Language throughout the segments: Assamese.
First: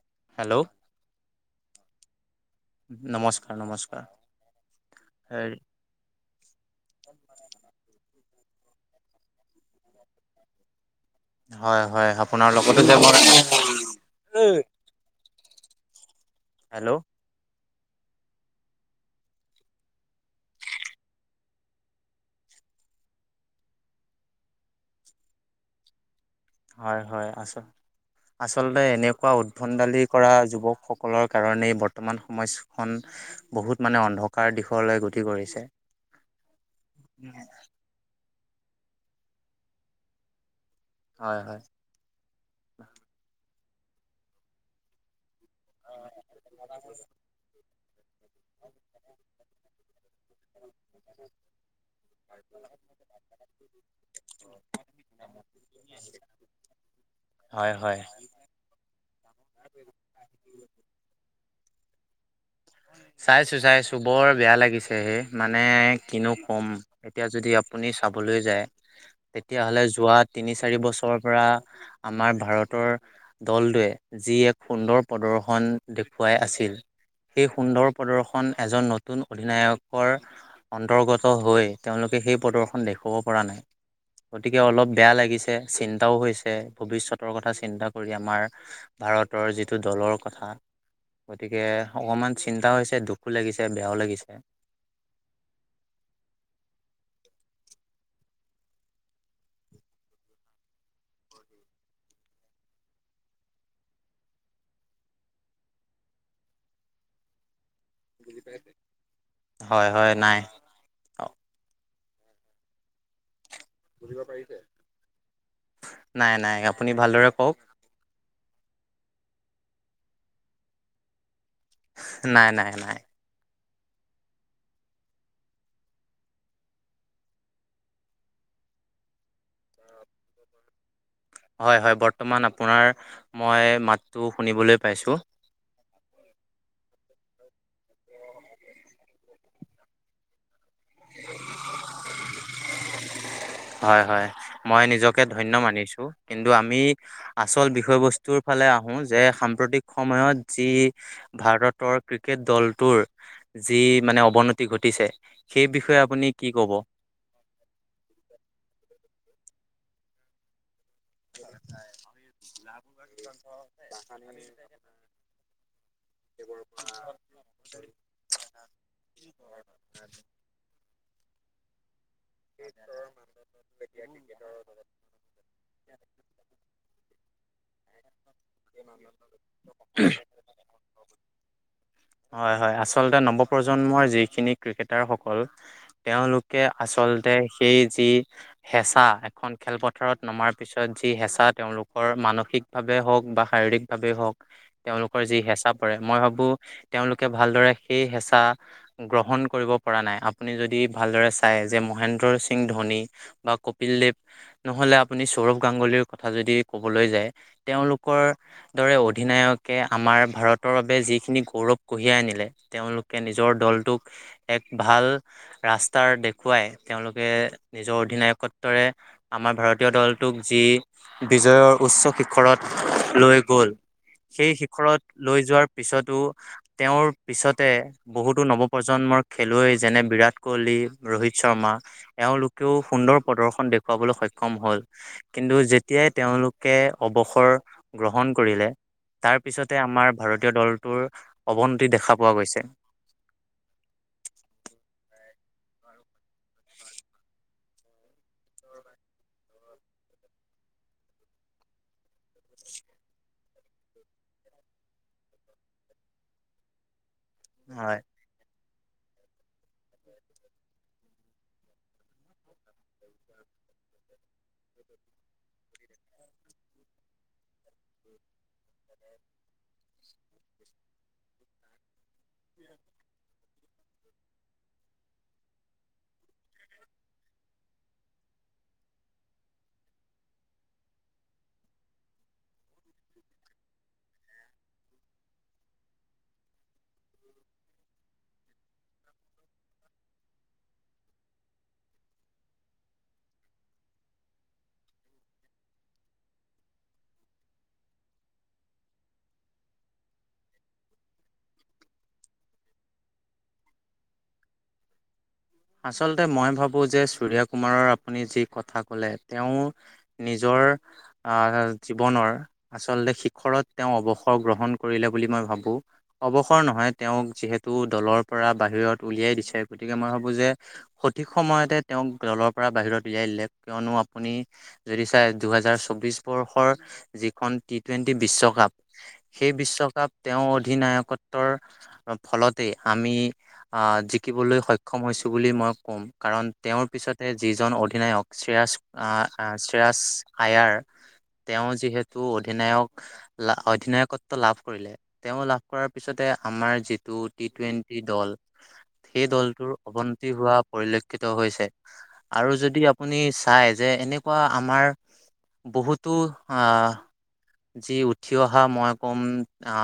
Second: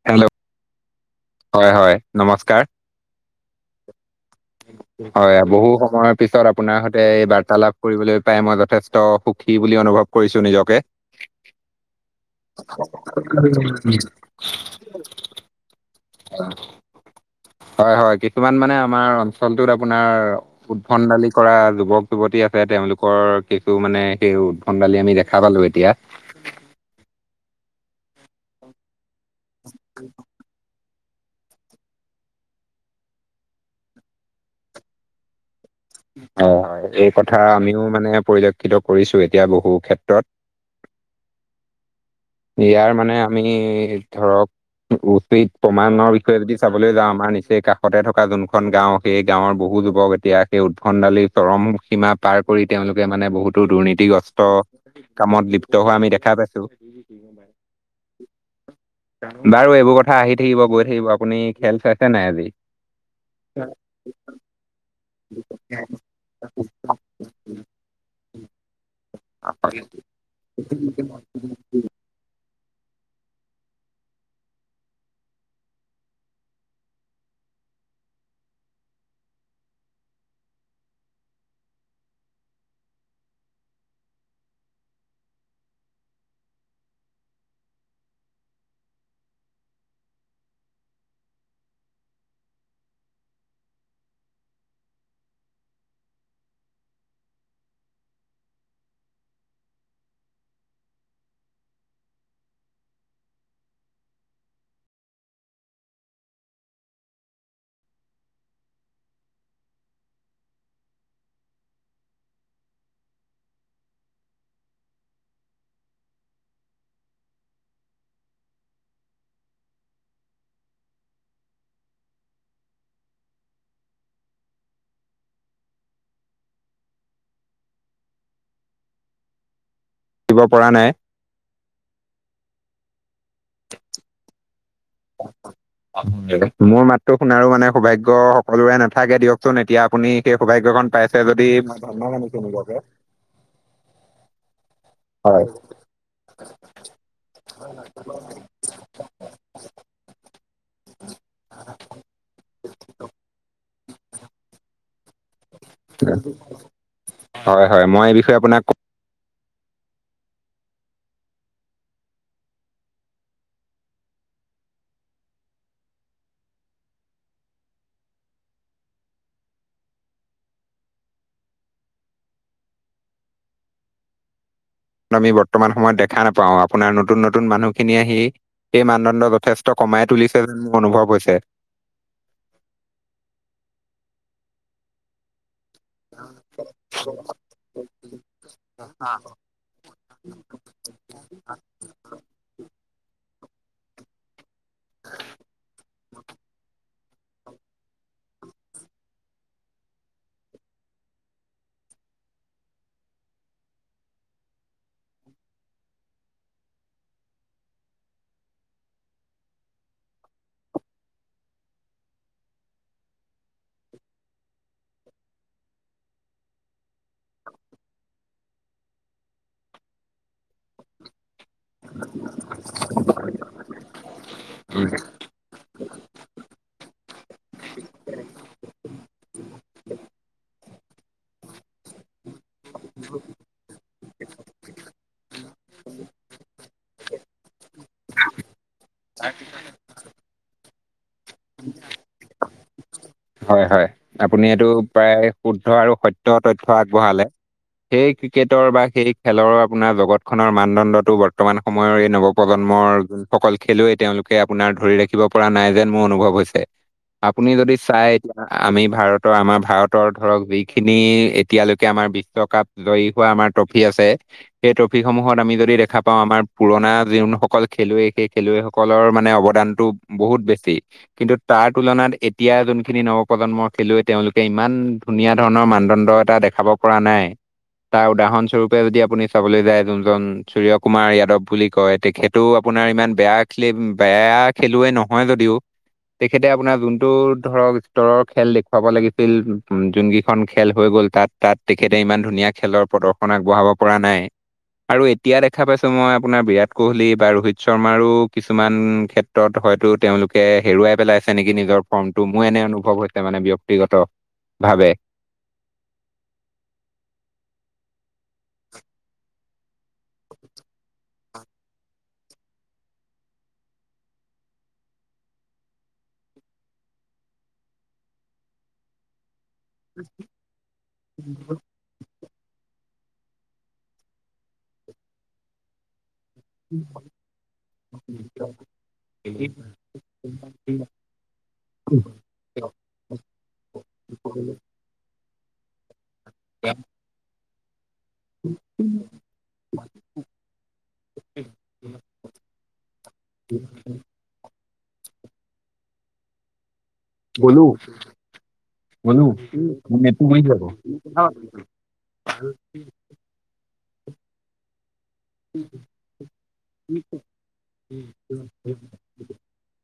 হেল্ল হেল্ল' হয় হয় নমস্কাৰ নমস্কাৰ নমস্কাৰ হয় হেৰি বহু সময়ত পিছত আপোনাৰ সৈতে এই বাৰ্তালাপ কৰিবলৈ পাই মই যথেষ্ট সুখী বুলি অনুভৱ কৰিছো নিজকে হয় হয় আপোনাৰ লগতে যে মই ঐ অ হেল্ল' হয় হয় কিছুমান মানে আমাৰ অঞ্চলটোত আপোনাৰ উদ্ভণ্ডালি কৰা যুৱক যুৱতী আছে তেওঁলোকৰ কিছু মানে সেই উদ্ভণ্ডালি আমি দেখা পালো এতিয়া হয় হয় আচ আচলতে এনেকুৱা উদ্ভণ্ডালি কৰা যুৱকসক সকলৰ কাৰণেই বৰ্তমান সমাজখন বহুত মানে অন্ধকাৰ দিশলৈ গতি কৰিছে হয় হয় এই কথা আমিও মানে পৰিলক্ষিত কৰিছো এতিয়া বহু ক্ষেত্ৰত হয় হয় ইয়াৰ মানে আমি ধৰক উপিত প্ৰমাণৰ বিষয়ে যদি চাবলৈ যাওঁ আমাৰ নিচেই কাষতে থকাজন খন গাঁও সেই গাঁৱৰ বহু যুৱক এতিয়া সেই উদ্ভণ্ডালি চৰম সীমা পাৰ কৰি তেওঁলোকে মানে বহুতো দুৰ্নীতিগ্ৰস্ত কামত লিপ্ত হোৱা আমি দেখা পাইছো হয়, হয়, বাৰু এইবোৰ কথা আহি থাকিব গৈ থাকিব আপুনি খেল চাইছে নাই আজি চাইছো-চাইছো বৰ বেয়া লাগিছে হেই মানে কিনো কম এতিয়া যদি আপুনি চাবলৈ যায় তেতিয়া হ'লে যোৱা তিনি চাৰি বছৰৰ পৰা। আমাৰ ভাৰতৰ দলটোৱে যি এক সুন্দৰ প্ৰদৰ্শন দেখুৱাই আছিল। সেই সুন্দৰ প্ৰদৰ্শন এজন নতুন অধিনায়কৰ। অন্তৰ্গত হৈ তেওঁলোকে সেই প্ৰদৰ্শন দেখুৱাব পৰা নাই। গতিকে অলপ বেয়া লাগিছে চিন্তাও হৈছে ভৱিষ্যতৰ কথা চিন্তা কৰি আমাৰ। ভাৰতৰ যিটো দলৰ কথা গতিকে। অকণমান চিন্তাও হৈছে দুখো লাগিছে বেয়াও লাগিছে। হয়, হয়, নাই। নাই-নাই আপুনি ভালদৰে কওক। নাই, নাই, নাই। দিব পৰা নাই। হয়-হয় বৰ্তমান আপোনাৰ মই মাতটো শুনিবলৈ পাইছো। [unintelligible] মোৰ মাতটো শুনাৰো মানে সৌভাগ্য সকলোৰে নাথাকে দিয়কচোন এতিয়া আপুনি সেই সৌভাগ্যয়খন। পাইছে যদি মই ধন্য মানিছো নিজকে। হয়-হয় মই নিজকে হয় ধন্য মানিছো। কিন্তু আমি আচল বিষয়বস্তুৰ ফালে আহো যে সাম্প্ৰতিক সময়ত যি। ভাৰতৰ ক্ৰিকেট দলটোৰ যি মানে অৱনতি ঘটিছে। সেই বিষয়ে আপুনি কি ক'ব হয়-হয় মই এই বিষয়ে আপোনাক--ক। হয় হয় আমি ভাৰতবাসী সকলক আমি। এইবোৰৰ পৰা। ব্যক্তিৰ মানুহ বৈজ্ঞানিক হতৰ মাজত। আমি বৰ্তমান সময়ত দেখা নাপাওঁ আপোনাৰ নতুন-নতুন মানুহখিনিয়ে আহি। এই মানদণ্ড যথেষ্ট কমাই তুলিছে যে, মোৰ অনুভৱ হৈছে। হয়-হয় আচলতে নৱপজন্মৰ যিখিনি ক্ৰিকেটাৰসকল। তেওঁলোকে আচলতে সেই যি হেচা এখন। খেলপথাৰত নমাৰ পিছত যি হেঁচা তেওঁলোকৰ মানসিকভাৱে হওক বা শাৰীৰিক ভাৱে হওক। তেওঁলোকৰ যি হেঁচা পৰে মই ভাবো তেওঁলোকে ভালদৰে সেই হেঁচা। গ্ৰহণ কৰিব পৰা নাই আপুনি যদি ভালদৰে চায় যে মহেন্দ। ৰ সিং ধনী বা কপিল দেৱ। নহ'লে আপুনি সৌৰভ গাংগুলীৰ কথা যদি কবলৈ যায় তেওঁলোকৰ। দৰে অধিনায়কে আমাৰ ভাৰতৰ বাবে যিখিনি গৌৰৱ কঢ়িয়াই আনিলে। তেওঁলোকে নিজৰ দলটোক এক ভাল ৰাস্তাৰ দেখুৱাই। তেওঁলোকে নিজৰ অধিনায়কত্বৰে আমাৰ ভাৰতীয় দলটোক যি বিজয়ৰ। উচ্চ শিক্ষণৰ। [inaudible] সেই উম, শিখৰত লৈ যোৱাৰ পিছতো তেওঁৰ পিছতে। বহুতো নৱপ্ৰজন্মৰ খেলুৱৈ যেনে বিৰাট কোহলি ৰোহিত শৰ্মা। এওঁলোকেও সুন্দৰ প্ৰদৰ্শন দেখুৱাবলৈ সক্ষম হ'ল। কিন্তু যেতিয়াই তেওঁলোকে অৱসৰ গ্ৰহণ কৰিলে। তাৰ পিছতে আমাৰ ভাৰতীয় দলটোৰ অৱনতি দেখা পোৱা গৈছে। হয়-হয় আপুনি এইটো প্ৰায় শুদ্ধ আৰু সত্য তথ্য আগবঢ়ালে। সেই ক্ৰিকেটৰ বা সেই খেলৰ আপোনাৰ জগত খনৰ মানদণ্ডটো বৰ্তমান। সময়ৰ এই নৱপ্ৰজন্মৰ যোন সকল খেলুৱৈ তেওঁলোকে আপোনাৰ ধৰি ৰাখিব পৰা নাই যেন মোৰ অনুভৱ হৈছে। আপুনি যদি হয়। চাই। আমি ভাৰতৰ আমাৰ ভাৰতৰ ধৰক যিখিনি এতিয়ালৈকে আমাৰ বিশ্বকাপ জয়ী হোৱা আমাৰ ট্ৰফি আছে সেই ট্ৰফিসমূহত আমি যদি দেখা পাওঁ আমাৰ পুৰণা যোনসকল খেলুৱৈ সেই খেলুৱৈ সকলৰ মানে অৱদানতটো বহুত বেছি কিন্তু তাৰ তুলনাত এতিয়া যোনখিনি নৱপ্ৰজন্মৰ খেলুৱৈ তেওঁলোকে ইমান ধুনীয়া ধৰণৰ মানদণ্ড এটা দেখাব পৰা নাই। তাৰ উদাহৰণ স্বৰূপে যদি আপুনি চাবলৈ যায় যোনজন সূৰ্য কুমাৰ য়াদৱ বুলি কয় তেখেত টো আপোনাৰ ইমান বেয়া খে বেয়া খেলুৱৈ নহয় যদিও তেখেতে আপোনাৰ যোন তো ধৰক স্তৰৰ খেল দেখুৱাব লাগিছিল যোন কেইখন খেল হৈ গ'ল তাত তাত তেখেতে ইমান ধুনীয়া খেলৰ প্ৰদৰ্শন আগবঢ়াব পৰা নাই। আৰু এতিয়া দেখা পাইছো মই আপোনাৰ বিৰাট কোহলি বা ৰোহিত শৰ্মাৰো কিছুমান খে ত্ৰত হয়তো তেওঁলোকে হেৰুৱাই পেলাইছে নেকি নিজৰ কৰ্মটো, মোৰ এনে অনুভৱ হৈছে মানে ব্যক্তিগত ভাৱে। আচলতে মই ভাবোঁ যে সূৰ্য কুমাৰৰ আপুনি যি কথা ক'লে তেওঁ নিজৰ আ জীৱনৰ আচলতে শিখৰত তেওঁ অৱসৰ গ্ৰহণ কৰিলে বুলি মই ভাবোঁ। অৱসৰ নহয় তেওঁক যিহেতু দলৰ পৰা বাহিৰত উলিয়াই দিছে গতিকে মই ভাবো যে সঠিক সময়তে তেওঁক দলৰ পৰা বাহিৰত উলিয়াই দিলে, কিয়নো আপুনি যদি চাই দুহেজাৰ চৌবিশ বৰ্ষৰ যিখন টি টুৱেণ্টি বিশ্বকাপ সেই বিশ্বকাপ তেওঁ অধিনায়কত্বৰ ফলতে আমি আহ জিকিবলৈ সক্ষম সক্ষম হৈছোঁ বুলি মই ক'ম, কাৰণ তেওঁৰ পিছতে যিজন অধিনায়ক চিৰাজ আ চিৰাজ আয়াৰ তেওঁ যিহেতু অধিনায়ক অধিনায়কত্ব লাভ কৰিলে, তেওঁ লাভ কৰাৰ পিছতে আমাৰ যি টো টি গ'লো টুৱেন্টি দল গ'লো সেই দলটোৰ নেটটো অৱন্তি উৰি হোৱা যাব পৰিলক্ষিত হৈছে আৰু যদি আপ আপুনি চাই যে এনেকুৱা আমাৰ বহুতো আ যি উঠি অহা মই ক'ম আ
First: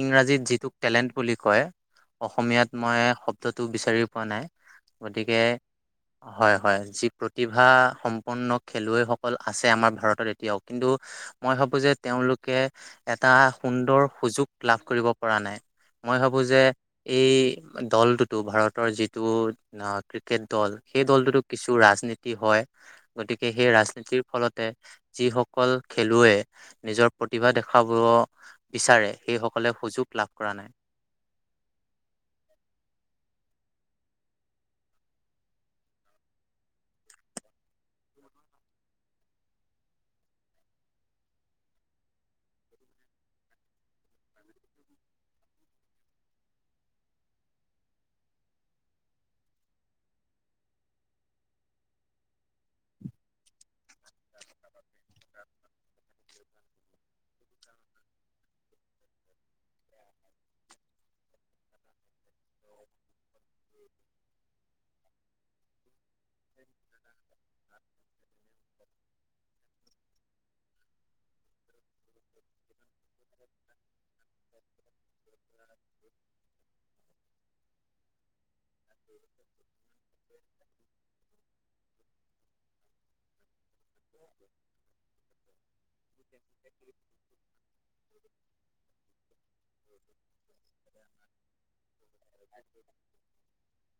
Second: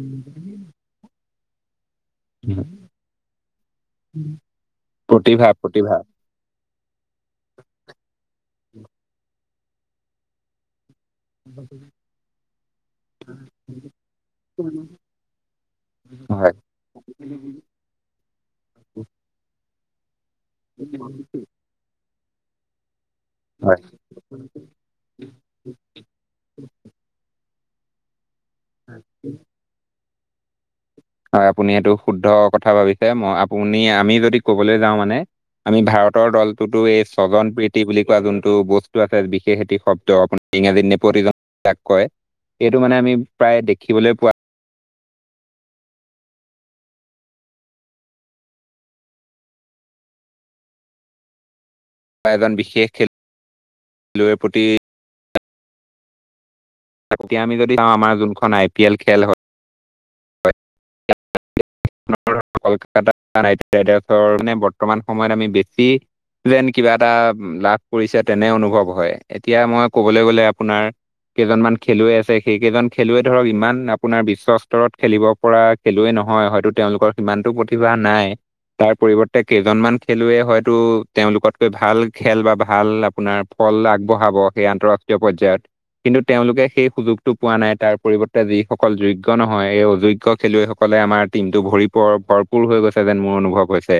ইংৰাজীত যিটো টেলেণ্ট বুলি কয়। অসমীয়াত মই শব্দটো বিচাৰি পোৱা নাই গতিকে প্ৰতিভা প্ৰতিভা হয় হয় যি প্ৰতিভা সম্পন্ন খেলুৱৈসকল আছে আমাৰ ভাৰতত এতিয়াও কিন্তু মই ভাবো যে তেওঁলোকে এটা সুন্দৰ সুযোগ লাভ কৰিব পৰা নাই। মই ভাবো হয় যে এই দলটোতো ভাৰতৰ যিটো ক্ৰিকেট দল সেই দলটোতো কিছু ৰাজনীতি হয়। গতিকে সেই হয় ৰাজনীতিৰ ফলতে যিসকল খেলুৱৈ নিজৰ প্ৰতিভা দেখাব বিচাৰে সেই সকলে সুযোগ লাভ কৰা নাই। হয় আপুনি এইটো শুদ্ধ কথা ভাবিছে, মই আপুনি আমি যদি ক'বলৈ যাওঁ মানে আমি ভাৰতৰ দলটোতো এই স্বজন প্ৰীতি বুলি কোৱা যোনটো বস্তু আছে বিশেষ এটি শব্দ আপোনাৰ ইংৰাজীত নেপতিজম যাক কয়, এইটো মানে আমি প্ৰায় দেখিবলৈ পোৱা এজন বিশেষ খেল খেলুৱৈৰ প্ৰতি [inaudible] তেতিয়া আমি যদি আমাৰ যোনখন আই পি এল খেল হয় [unintelligible] মানে বৰ্তমান সময়ত আমি বেছি যেন কিবা এটা লাভ কৰিছে তেনে অনুভৱ হয়। এতিয়া মই ক'বলৈ গ'লে আপোনাৰ কেইজনমান খেলুৱৈ আছে সেই কেইজন খেলুৱৈ ধৰক ইমান আপোনাৰ বিশ্ব স্তৰত খেলিব পৰা খেলুৱৈ নহয়, হয়তো তেওঁলোকৰ সিমানটো প্ৰতিভা নাই। তাৰ পৰিৱৰ্তে কেইজনমান খেলুৱৈ হয়তো তেওঁলোকত কৈ ভাল খেল বা ভাল আপোনাৰ ফল আগবঢ়াব সেই আন্তঃৰাষ্ট্ৰীয় পৰ্যায়ত। কিন্তু তেওঁলোকে সেই সুযোগতটো পোৱা নাই তাৰ পৰিৱৰ্তে যিসকল যোগ্য নহয় এই অযোগ্য খেলুৱৈসকলে আমাৰ টিমটো ভৰি পৰ ভৰপূৰ হৈ গৈছে যেন মোৰ অনুভৱ হৈছে।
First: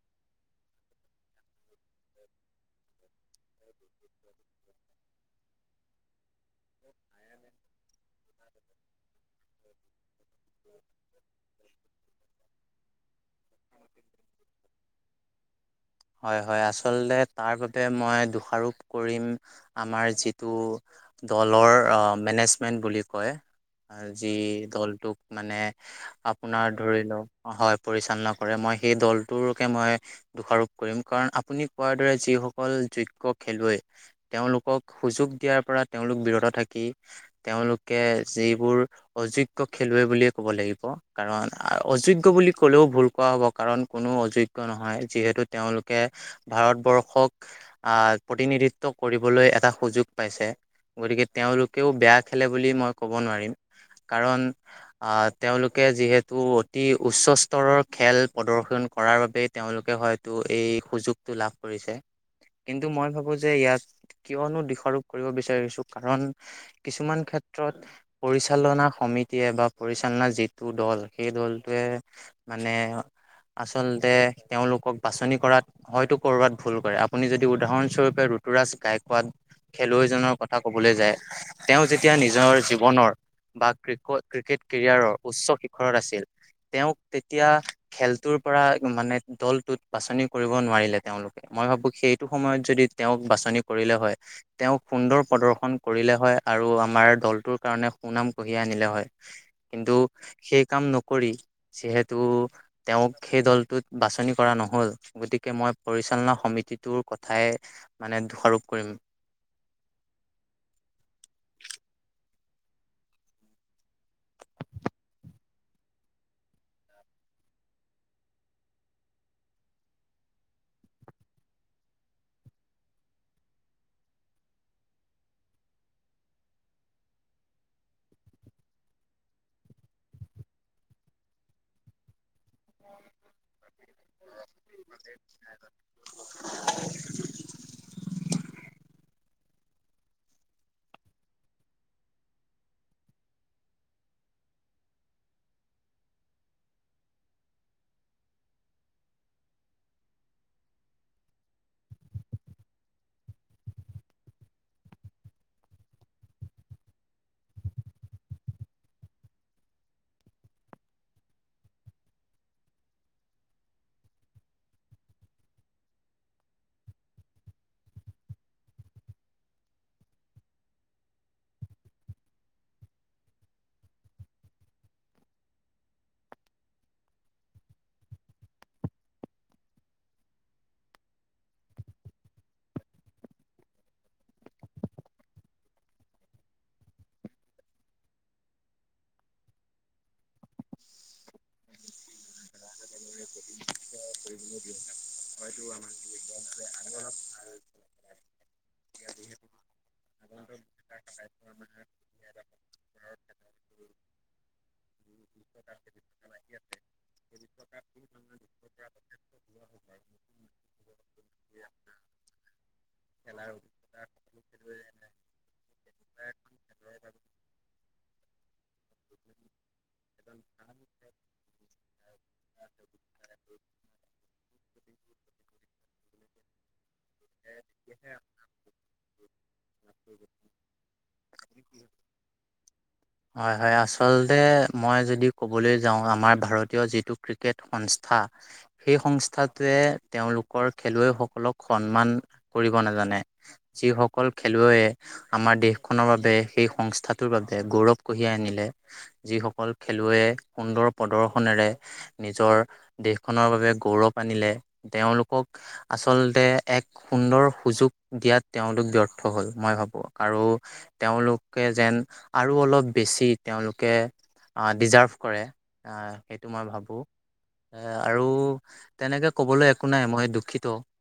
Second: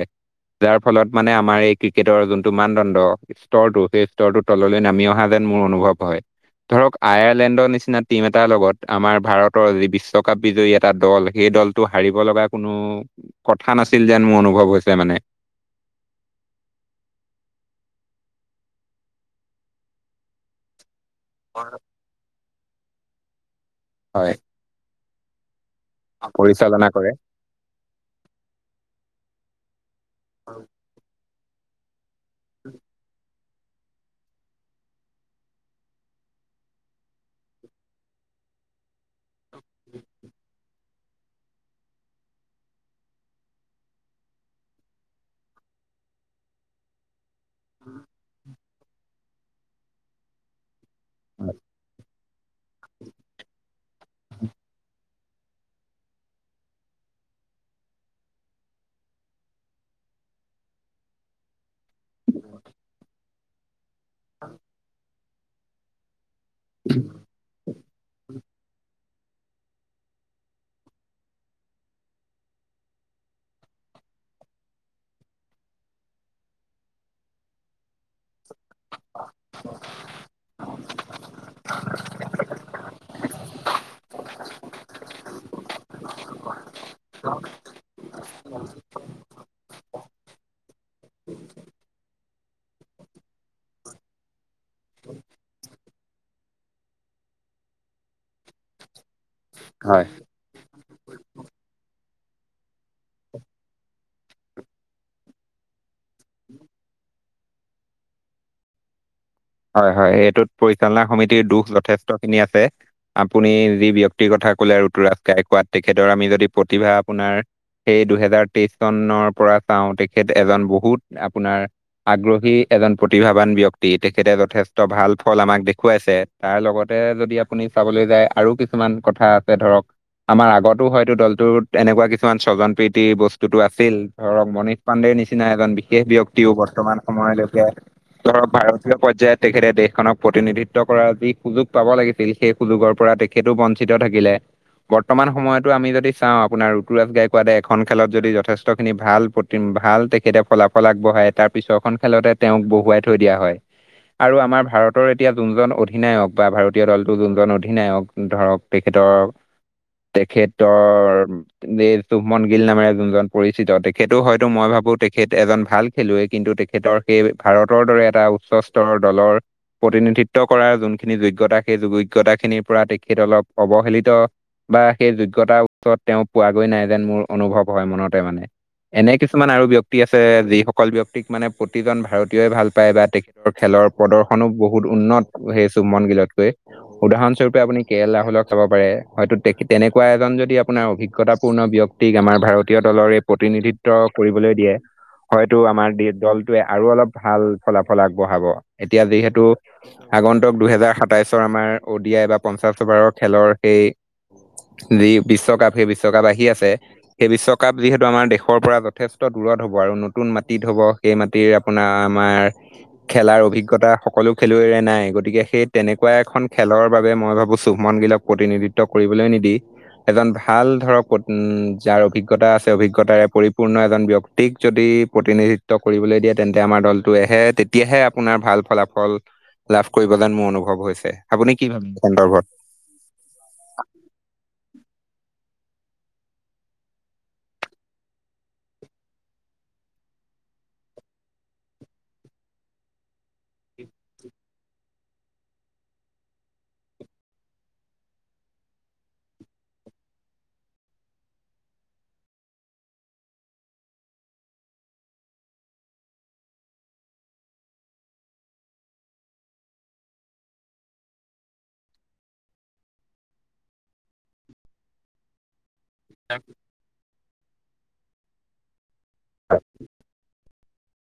যাৰ ফলত মানে আমাৰ এইক ক্ৰিকেটৰ যোনটো মানদণ্ড, স্তৰটো সেই স্তৰটোৰ তললৈ নামি অহা যেন মোৰ অনুভৱ হয়। ধৰক আয়াৰলেণ্ডৰ নিচিনা টিম এটাৰ লগত আমাৰ ভাৰতৰ যি বিশ্বকাপ বিজয়ী এটা দল। সেই দলটো হাৰিব ল'গা কোনো কথা নাছিল যেন মোৰ অনুভৱ হৈছে মানে। হয় হয় আচলতে তাৰ বাবে মই দোষাৰোপ কৰিম আমাৰ যিটো, দলৰ অ' মেনেজমেন্ট বুলি কয় যি হয় দলটোক মানে আপোনাৰ পৰিচালনা ধৰি কৰে লওঁক হয় পৰিচালনা কৰে মই সেই দলটোৰকে মই দোষাৰোপ কৰিম কাৰণ আপুনি কোৱাৰ দৰে যিসকল যোগ্য খেলুৱৈ তেওঁলোকক সুযোগ দিয়াৰ পৰা তেওঁলোক বিৰত থাকি তেওঁলোকে যিবোৰ অযোগ্য খেলুৱৈ বুলিয়ে ক'ব লাগিব। কাৰণ আ অযোগ্য বুলি ক'লেও ভুল কোৱা হ'ব কাৰণ কোনো অযোগ্য নহয় যিহেতু তেওঁলোকে ভাৰতবৰ্ষক এ প্ৰতিনিধিত্ব ত' কৰিবলৈ এটা সুযোগ পাইছে, গতিকে তেওঁলোকেও বেয়া খেলে বুলি মই ক'ব নোৱাৰিম, কাৰণ আঁ তেওঁলোকে যিহেতু অতি উচ্চ স্তৰৰ খেল প্ৰদৰ্শন কৰাৰ বাবেই তেওঁলোকে হয় ত' এই সুযোগটো লাভ কৰিছে, কিন্তু মই ভাবো যে ইয়াত কিয়নো দিশৰূপ কৰিব বিচাৰিছো কাৰণ কিছুমান ক্ষেত্ৰত পৰিচালনা সমিতিয়ে বা পৰিচালনা যিটো দ'ল সেই দ'লটোৱে মানে আচলতে তেওঁলোকক বাছনি কৰাত হয়তো ক'ৰবাত ভুল কৰে। আপুনি যদি উদাহৰণস্বৰূপে ৰুতুৰাজ গাই কোৱাত খেলুৱৈজনৰ কথা কবলৈ যায়। তেওঁ যেতিয়া নিজৰ জীৱনৰ বা ক্ৰিক ক্ৰিকেট কেৰিয়াৰৰ উচ্চ শিখৰত আছিল। তেওঁক তেতিয়া খেলটোৰ পৰা এ মানে দলটোত বাছনি কৰিব নোৱাৰিলে তেওঁলোকে, মই ভাবোঁ সেইটো সময়ত যদি তেওঁক বাছনি কৰিলে হয় তেওঁক সুন্দৰ প্ৰদৰ্শন কৰিলে হয় আৰু আমাৰ দলটোৰ কাৰণে সুনাম কঢ়িয়াই আনিলে হয়। কিন্তু, হয় সেই কাম নকৰি, যিহেতু তেওঁক সেই দলটোত বাছনি কৰা নহ হ'ল গতিকে মই পৰিচালনা সমিতিটোৰ কথাই মানে দোষাৰোপ কৰিম। হয় হয় এইটোত পৰিচালনা সমিতিৰ দুখ যথেষ্ট খিনি আছে। আপুনি যি ব্যক্তিৰ কথা ক'লে ৰুতুৰাজ কাই কোৱাত তেখেতৰ আমি যদি প্ৰতিভা আপোনাৰ সেই দুহেজাৰ তেইশ চনৰ পৰা চাওঁ তেখেত এজন বহুত আপোনাৰ আগ্ৰহী, এজন প্ৰতিভাৱান ব্যক্তি তে তেতিয়া যথেষ্ট ভাল ফল আমাক দেখুৱাইছে, তাৰ লগতে যদি আপুনি চাবলৈ যায় আৰু কিছুমান কথা তে ধৰক। আমাৰ আগতো হয়তো দলটোত এনেকুৱা কিছুমান স্বজন প্ৰীতিৰ বস্তুতো আছিল। ধৰক মণিক পাণ্ডে নিচিনা এজন বিশেষ ব্যক্তি ওপৰত বৰ্তমান সময়লৈকে ধৰ ভাৰত পৰ্যায়ত তেখেতে দেশখনক প্ৰতিনিধিত্ব কৰা যি সুযোগ পাব লাগিছিল সেই সুযোগৰ পৰা তেখ তেখেটো বঞ্চিত থাকিলে। বৰ্তমান সময়তো আমি যদি চাওঁ, আপোনাৰ ৰুতুৰাজ কাই কোৱা দে এখন খেলত যদি যথেষ্টখিনি ভাল প ভাল তেখেতে ফলাফল আগবঢ়াই তাৰ পিছৰখন খেলতে তেওঁক বহুৱাই থৈ দিয়া হয়। আৰু আমাৰ ভাৰতৰ এতিয়া যোনজন অধিনায়ক বা ভাৰতীয় দলটো যোনজন অধিনায়ক ধৰক তেখেতৰ তেখেতৰ চুভমন গিল নামেৰে যোনজন পৰিচিত তেখেতো হয়তো মই ভাবো তেখেত এজন ভাল খেলুৱৈ কিন্তু তেখেতৰ সেই ভাৰতৰ দৰে এটা উচ্চ স্তৰৰ দলৰ প্ৰতিনিধিত্ব কৰাৰ যোনখিনি যোগ্যতা সেই যোগ্যতাখিনিৰ পৰা তেখেত অলপ অৱহেলিত বা সেই যোগ্যতাৰ ওচৰত তেওঁ পোৱাগৈ নাই যেন মোৰ অনুভৱ হয় মনতে মানে এনে কিছুমান আৰু ব্যক্তি আছে যিসকল ব্যক্তিক মানে প্ৰতিজন ভাৰতীয়ই ভাল পায় বা তেখ খেলৰ প্ৰদৰ্শনো বহুত উন্নত হৈ চোমন গিলতকৈ উদাহৰণস্বৰূপে, আপুনি কেৰেলা হ'লে চাব পাৰে, হয়তো তে তেনেকুৱা এজন যদি আপোনাৰ অভিজ্ঞতাপূৰ্ণ ব্যক্তি ঠিক আমাৰ ভাৰতীয় দলৰ এই প্ৰতিনিধিত্ব কৰিবলৈ দিয়ে, হয়তো আমাৰ দলটোৱে আৰু অলপ ভাল ফলাফল আগবঢ়াব। আগবঢ়াব এতিয়া যিহেতু আগন্তক দুহেজাৰ সাতাইছৰ আমাৰ অ'ডি আই বা পঞ্চাছ অভাৰৰ খেলৰ, সেই যি বিশ্বকাপ, সেই বিশ্বকাপ আহি আছে। সেই বিশ্বকাপ যিহেতু আমাৰ দেশৰ পৰা যথেষ্ট দূৰত হ'ব, আৰু নতুন মাটিত হ'ব। সেই মাটিৰ আপোনাৰ আমাৰ খেলাৰ অভিজ্ঞতা সকলো খেলুৱৈৰে নাই, গতিকে সেই তেনেকুৱা এখন খেলৰ বাবে, মই ভাবো, চুভমন গীলক প্ৰতিনিধিত্ব কৰিবলৈ নিদি এজন ভাল, ধৰক, উম, যাৰ অভিজ্ঞতা আছে, অভিজ্ঞতাৰে পৰিপূৰ্ণ এজন ব্যক্তি। [unintelligible] যদি প্ৰতিনিধিত্ব কৰিবলৈ দিয়ে তেন্তে আমাৰ দলটোৱেহে তেতিয়াহে আপোনাৰ ভাল ফলাফল লাভ কৰিব যেন মোৰ আপোনাৰ অনুভৱ হৈছে। আপুনি কি ভাবিছে, সন্দৰ্ভত? হয়, হয়, আচলতে মই যদি ক'বলৈ যাওঁ, আমাৰ ভাৰতীয় যিটো ক্ৰিকেট সংস্থা সেই সংস্থাটোৱে তেওঁলোকৰ খেলুৱৈসকলক সন্মান কৰিব নাজানে। যিসকল খেলুৱৈয়ে আমাৰ দেশখনৰ বাবে, সেই সংস্থাটোৰ বাবে গৌৰৱ কঢ়িয়াই আনিলে, যিসকল খেলুৱৈয়ে সুন্দৰ প্ৰদৰ্শনেৰে নিজৰ দেশখনৰ বাবে গৌৰৱ আনিলে, তেওঁলোকক আচলতে এক সুন্দৰ সুযোগ দিয়াত তেওঁলোক ব্যৰ্থ হ'ল, মই ভাবোঁ, আৰু তেওঁলোকে যেন আৰু অলপ বেছি তেওঁলোকে ডিজাৰ্ভ কৰে, সেইটো মই ভাবোঁ। এ আৰু তেনেকে কবলৈ একো নাই, মই দুখিত।